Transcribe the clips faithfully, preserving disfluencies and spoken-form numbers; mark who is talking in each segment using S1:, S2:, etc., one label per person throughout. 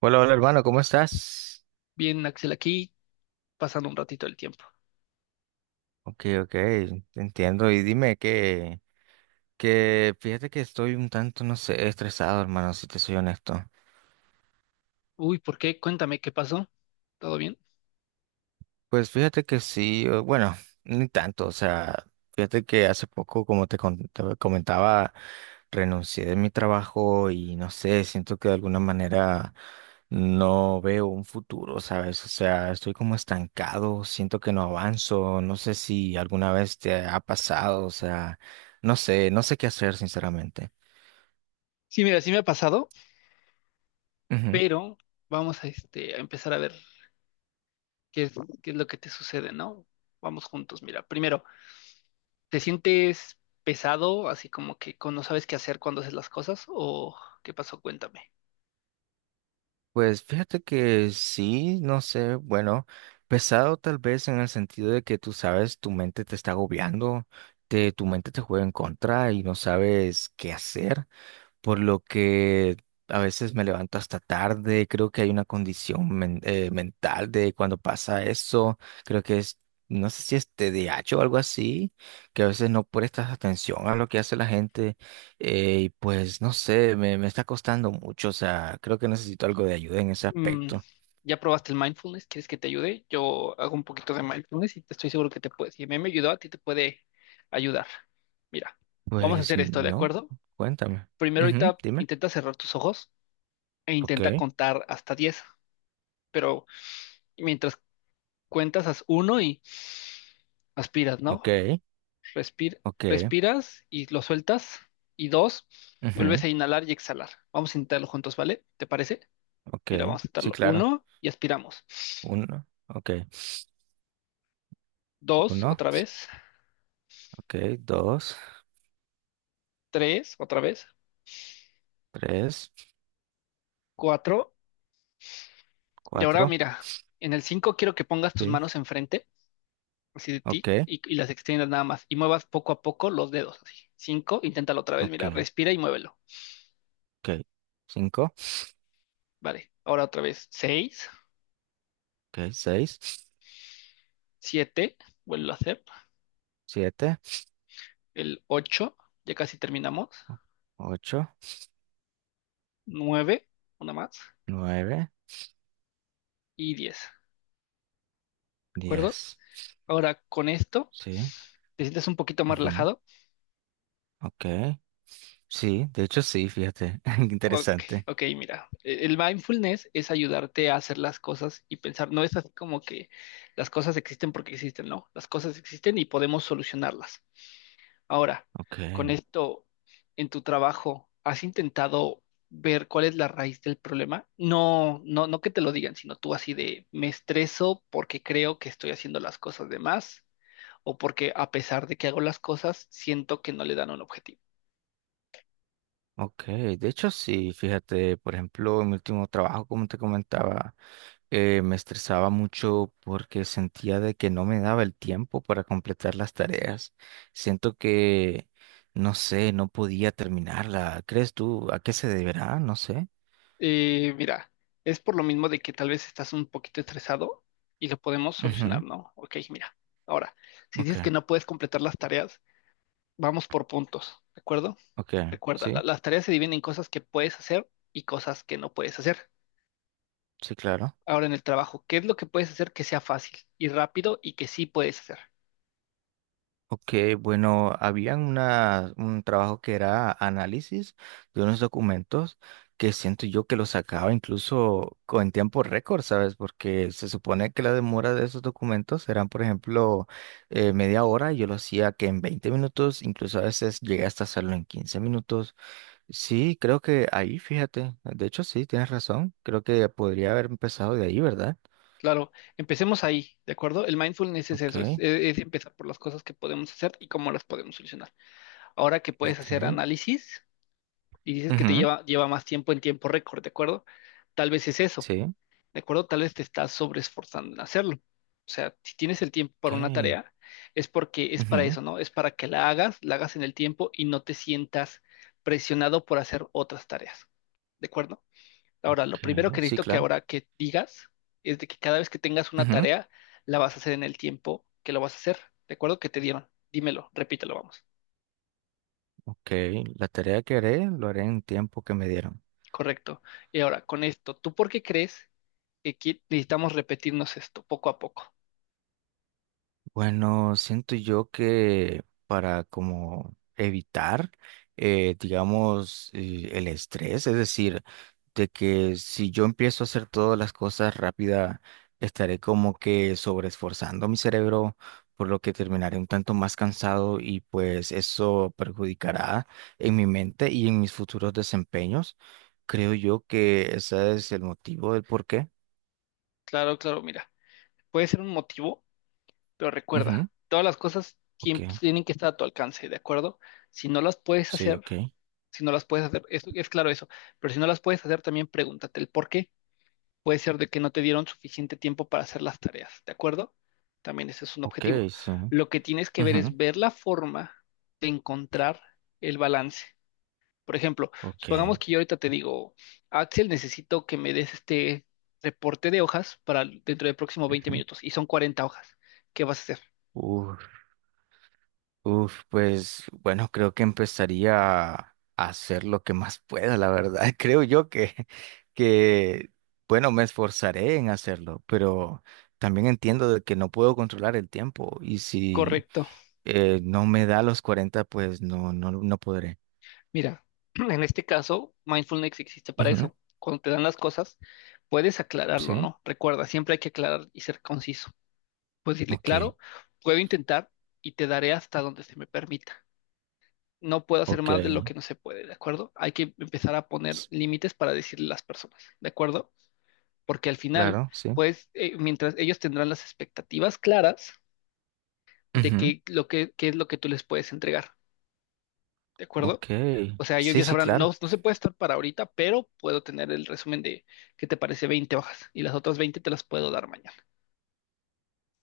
S1: Hola, hola hermano, ¿cómo estás?
S2: Bien, Axel, aquí pasando un ratito el tiempo.
S1: Ok, ok, te entiendo. Y dime que, que fíjate que estoy un tanto, no sé, estresado, hermano, si te soy honesto.
S2: Uy, ¿por qué? Cuéntame, ¿qué pasó? ¿Todo bien?
S1: Pues fíjate que sí, o- bueno, ni tanto, o sea, fíjate que hace poco, como te con- te comentaba, renuncié de mi trabajo y no sé, siento que de alguna manera no veo un futuro, ¿sabes? O sea, estoy como estancado, siento que no avanzo, no sé si alguna vez te ha pasado, o sea, no sé, no sé qué hacer, sinceramente.
S2: Sí, mira, sí me ha pasado, pero vamos a, este, a empezar a ver qué es, qué es lo que te sucede, ¿no? Vamos juntos, mira. Primero, ¿te sientes pesado, así como que con- no sabes qué hacer cuando haces las cosas? ¿O qué pasó? Cuéntame.
S1: Pues fíjate que sí, no sé, bueno, pesado tal vez en el sentido de que tú sabes, tu mente te está agobiando, te, tu mente te juega en contra y no sabes qué hacer por lo que a veces me levanto hasta tarde. Creo que hay una condición men- eh, mental de cuando pasa eso. Creo que es, no sé si es T D A H o algo así, que a veces no prestas atención a lo que hace la gente. Eh, y pues no sé, me, me está costando mucho. O sea, creo que necesito algo de ayuda en ese
S2: Mm,
S1: aspecto.
S2: ¿ya probaste el mindfulness? ¿Quieres que te ayude? Yo hago un poquito de mindfulness y te estoy seguro que te puede. Si a mí me ayudó, a ti te puede ayudar. Mira, vamos a
S1: Pues
S2: hacer esto, ¿de
S1: no,
S2: acuerdo?
S1: cuéntame.
S2: Primero
S1: Ujú,
S2: ahorita
S1: dime.
S2: intenta cerrar tus ojos e
S1: Ok,
S2: intenta contar hasta diez, pero mientras cuentas haz uno y aspiras, ¿no?
S1: ok,
S2: Respir-
S1: ok,
S2: Respiras y lo sueltas y dos, vuelves
S1: ujú,
S2: a inhalar y exhalar. Vamos a intentarlo juntos, ¿vale? ¿Te parece? Mira,
S1: ok.
S2: vamos a
S1: Sí,
S2: intentarlo.
S1: claro.
S2: Uno y aspiramos.
S1: Uno, ok.
S2: Dos,
S1: Uno,
S2: otra vez.
S1: ok, dos.
S2: Tres, otra vez.
S1: Tres,
S2: Cuatro. Y ahora
S1: cuatro,
S2: mira, en el cinco quiero que pongas tus
S1: sí,
S2: manos enfrente así de
S1: ok,
S2: ti y, y las extiendas nada más y muevas poco a poco los dedos, así. Cinco, inténtalo otra vez,
S1: ok,
S2: mira, respira y muévelo.
S1: ok. Cinco,
S2: Vale, ahora otra vez, seis,
S1: ok, seis,
S2: siete, vuelvo a hacer,
S1: siete,
S2: el ocho, ya casi terminamos,
S1: o- ocho,
S2: nueve, una más
S1: nueve,
S2: y diez, ¿de acuerdo?
S1: diez,
S2: Ahora con esto,
S1: sí,
S2: ¿te sientes un poquito más
S1: ujú,
S2: relajado?
S1: ok, sí, de hecho sí, fíjate,
S2: Ok,
S1: interesante,
S2: ok, mira, e- el mindfulness es ayudarte a hacer las cosas y pensar, no es así como que las cosas existen porque existen. No, las cosas existen y podemos solucionarlas. Ahora, con
S1: ok.
S2: esto en tu trabajo, ¿has intentado ver cuál es la raíz del problema? No, no, no que te lo digan, sino tú así de: me estreso porque creo que estoy haciendo las cosas de más o porque a pesar de que hago las cosas, siento que no le dan un objetivo.
S1: Ok, de hecho sí, fíjate, por ejemplo, en mi último trabajo, como te comentaba, eh, me estresaba mucho porque sentía de que no me daba el tiempo para completar las tareas. Siento que, no sé, no podía terminarla. ¿Crees tú a qué se deberá? No sé.
S2: Eh, mira, es por lo mismo de que tal vez estás un poquito estresado y lo podemos solucionar,
S1: Ujú,
S2: ¿no? Ok, mira, ahora, si
S1: ok,
S2: dices que no puedes completar las tareas, vamos por puntos, ¿de acuerdo?
S1: ok,
S2: Recuerda,
S1: sí,
S2: la- las tareas se dividen en cosas que puedes hacer y cosas que no puedes hacer.
S1: sí, claro.
S2: Ahora en el trabajo, ¿qué es lo que puedes hacer que sea fácil y rápido y que sí puedes hacer?
S1: Ok, bueno, había una, un trabajo que era análisis de unos documentos que siento yo que lo sacaba incluso co- en tiempo récord, ¿sabes? Porque se supone que la demora de esos documentos eran, por ejemplo, eh, media hora, y yo lo hacía que en veinte minutos, incluso a veces llegué hasta hacerlo en quince minutos. Sí, creo que ahí, fíjate, de hecho sí, tienes razón, creo que podría haber empezado de ahí, ¿verdad?
S2: Claro, empecemos ahí, ¿de acuerdo? El mindfulness es eso, es,
S1: Ok,
S2: e-, es empezar por las cosas que podemos hacer y cómo las podemos solucionar. Ahora que puedes hacer
S1: ok.
S2: análisis y dices que te
S1: Ujú,
S2: lleva, lleva más tiempo en tiempo récord, ¿de acuerdo? Tal vez es eso.
S1: sí,
S2: ¿De acuerdo? Tal vez te estás sobreesforzando en hacerlo. O sea, si tienes el tiempo para una
S1: ok.
S2: tarea, es porque es para
S1: Ujú.
S2: eso, ¿no? Es para que la hagas, la hagas en el tiempo y no te sientas presionado por hacer otras tareas. ¿De acuerdo? Ahora, lo
S1: Ok,
S2: primero que
S1: sí,
S2: necesito que
S1: claro.
S2: ahora que digas es de que cada vez que tengas una
S1: Ujú,
S2: tarea, la vas a hacer en el tiempo que lo vas a hacer. ¿De acuerdo? Que te dieron. Dímelo, repítelo, vamos.
S1: ok, la tarea que haré lo haré en tiempo que me dieron.
S2: Correcto. Y ahora, con esto, ¿tú por qué crees que qui- necesitamos repetirnos esto poco a poco?
S1: Bueno, siento yo que para como evitar, eh, digamos, eh, el estrés, es decir, de que si yo empiezo a hacer todas las cosas rápida, estaré como que sobreesforzando mi cerebro, por lo que terminaré un tanto más cansado y pues eso perjudicará en mi mente y en mis futuros desempeños. Creo yo que ese es el motivo del por qué.
S2: Claro, claro, mira. Puede ser un motivo, pero
S1: Ujú,
S2: recuerda, todas las cosas
S1: ok,
S2: tiem- tienen que estar a tu alcance, ¿de acuerdo? Si no las puedes
S1: sí,
S2: hacer,
S1: ok,
S2: si no las puedes hacer, es, es claro eso, pero si no las puedes hacer, también pregúntate el por qué. Puede ser de que no te dieron suficiente tiempo para hacer las tareas, ¿de acuerdo? También ese es un
S1: ok,
S2: objetivo.
S1: sí.
S2: Lo que tienes que ver es
S1: Ujú.
S2: ver la forma de encontrar el balance. Por ejemplo,
S1: Ok.
S2: supongamos que yo ahorita te digo: Axel, necesito que me des este reporte de hojas para el- dentro del próximo veinte
S1: Ujú.
S2: minutos y son cuarenta hojas. ¿Qué vas a hacer?
S1: Uf, uf, pues bueno, creo que empezaría a hacer lo que más pueda, la verdad. Creo yo que, que, bueno, me esforzaré en hacerlo, pero también entiendo de que no puedo controlar el tiempo y si
S2: Correcto.
S1: eh, no me da los cuarenta, pues no, no, no podré.
S2: Mira, en este caso, mindfulness existe para
S1: Ujú,
S2: eso. Cuando te dan las cosas, puedes aclararlo,
S1: sí,
S2: ¿no? Recuerda, siempre hay que aclarar y ser conciso. Puedes decirle:
S1: ok,
S2: claro, puedo intentar y te daré hasta donde se me permita. No puedo hacer
S1: ok.
S2: más de lo que no se puede, ¿de acuerdo? Hay que empezar a poner
S1: s-
S2: límites para decirle a las personas, ¿de acuerdo? Porque al final,
S1: Claro, sí.
S2: pues, eh, mientras ellos tendrán las expectativas claras de
S1: Ujú,
S2: que lo que, qué es lo que tú les puedes entregar, ¿de acuerdo?
S1: ok,
S2: O sea, ellos
S1: sí,
S2: ya
S1: sí,
S2: sabrán: no,
S1: claro.
S2: no se puede estar para ahorita, pero puedo tener el resumen de, ¿qué te parece?, veinte hojas y las otras veinte te las puedo dar mañana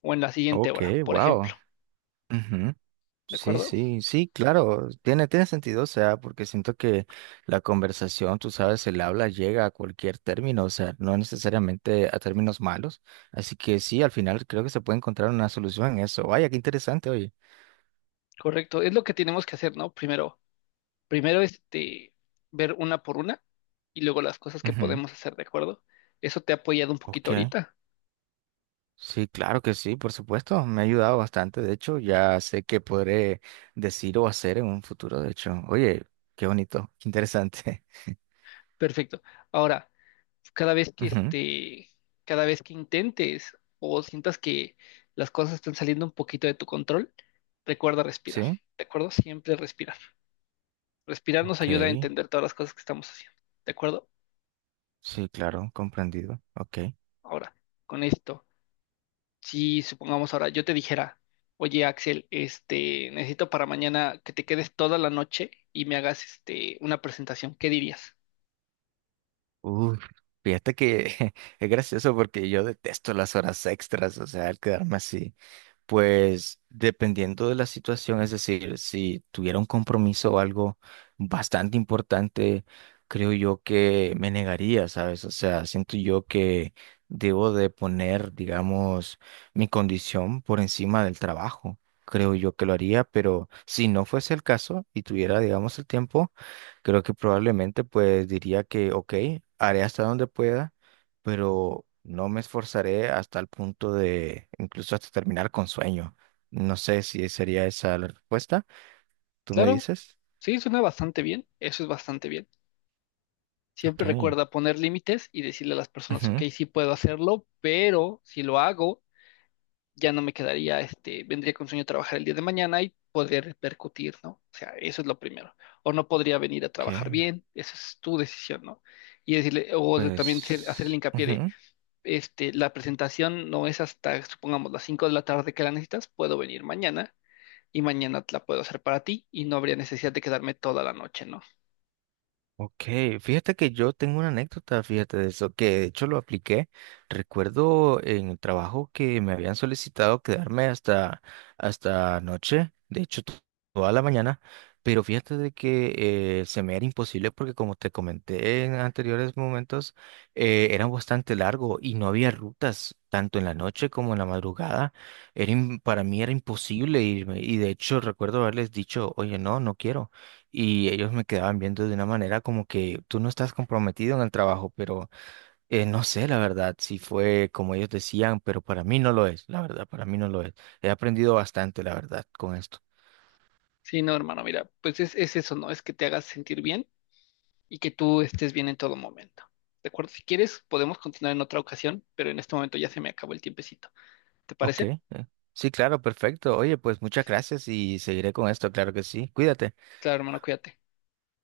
S2: o en la siguiente
S1: Ok,
S2: hora, por
S1: wow.
S2: ejemplo,
S1: Ujú.
S2: ¿de
S1: Sí,
S2: acuerdo?
S1: sí, sí, claro, tiene, tiene sentido, o sea, porque siento que la conversación, tú sabes, el habla llega a cualquier término, o sea, no necesariamente a términos malos, así que sí, al final creo que se puede encontrar una solución en eso. Vaya, qué interesante, oye.
S2: Correcto, es lo que tenemos que hacer, ¿no? Primero, primero, este, ver una por una y luego las cosas que
S1: Ujú,
S2: podemos hacer, ¿de acuerdo? Eso te ha apoyado un
S1: ok,
S2: poquito ahorita.
S1: sí, claro que sí, por supuesto, me ha ayudado bastante, de hecho, ya sé qué podré decir o hacer en un futuro, de hecho, oye, qué bonito, qué interesante.
S2: Perfecto. Ahora, cada vez que
S1: Ujú,
S2: este, cada vez que intentes o sientas que las cosas están saliendo un poquito de tu control, recuerda respirar.
S1: sí,
S2: ¿De acuerdo? Siempre respirar. Respirar nos ayuda a
S1: ok,
S2: entender todas las cosas que estamos haciendo. ¿De acuerdo?
S1: sí, claro, comprendido, ok.
S2: Ahora, con esto, si supongamos ahora yo te dijera: oye Axel, este, necesito para mañana que te quedes toda la noche y me hagas este, una presentación, ¿qué dirías?
S1: Uf, fíjate que es gracioso porque yo detesto las horas extras, o sea, el quedarme así. Pues dependiendo de la situación, es decir, si tuviera un compromiso o algo bastante importante, creo yo que me negaría, ¿sabes? O sea, siento yo que debo de poner, digamos, mi condición por encima del trabajo. Creo yo que lo haría, pero si no fuese el caso y tuviera, digamos, el tiempo, creo que probablemente pues diría que, ok, haré hasta donde pueda pero no me esforzaré hasta el punto de incluso hasta terminar con sueño. No sé si sería esa la respuesta. ¿Tú me
S2: Claro,
S1: dices?
S2: sí, suena bastante bien, eso es bastante bien. Siempre
S1: Ok.
S2: recuerda poner límites y decirle a las personas: ok,
S1: Ujú,
S2: sí puedo hacerlo, pero si lo hago, ya no me quedaría, este, vendría con sueño a trabajar el día de mañana y podría repercutir, ¿no? O sea, eso es lo primero. O no podría venir a
S1: ok,
S2: trabajar bien, esa es tu decisión, ¿no? Y decirle, o de- también ser- hacer el
S1: Pues,
S2: hincapié de,
S1: ujú.
S2: este, la presentación no es hasta, supongamos, las cinco de la tarde que la necesitas, puedo venir mañana y mañana la puedo hacer para ti y no habría necesidad de quedarme toda la noche, ¿no?
S1: Ok, fíjate que yo tengo una anécdota, fíjate de eso, que de hecho lo apliqué. Recuerdo en el trabajo que me habían solicitado quedarme hasta, hasta noche, de hecho to- toda la mañana, pero fíjate de que eh, se me era imposible porque como te comenté en anteriores momentos, eh, era bastante largo y no había rutas. Tanto en la noche como en la madrugada, era im- para mí era imposible irme y de hecho recuerdo haberles dicho, oye, no, no quiero. Y ellos me quedaban viendo de una manera como que tú no estás comprometido en el trabajo, pero eh, no sé, la verdad, si fue como ellos decían, pero para mí no lo es, la verdad, para mí no lo es. He aprendido bastante, la verdad, con esto.
S2: Sí, no, hermano, mira, pues es, es eso, ¿no? Es que te hagas sentir bien y que tú estés bien en todo momento. ¿De acuerdo? Si quieres, podemos continuar en otra ocasión, pero en este momento ya se me acabó el tiempecito. ¿Te
S1: Ok.
S2: parece?
S1: eh. Sí, claro, perfecto. Oye, pues muchas gracias y seguiré con esto, claro que sí. Cuídate.
S2: Claro, hermano, cuídate.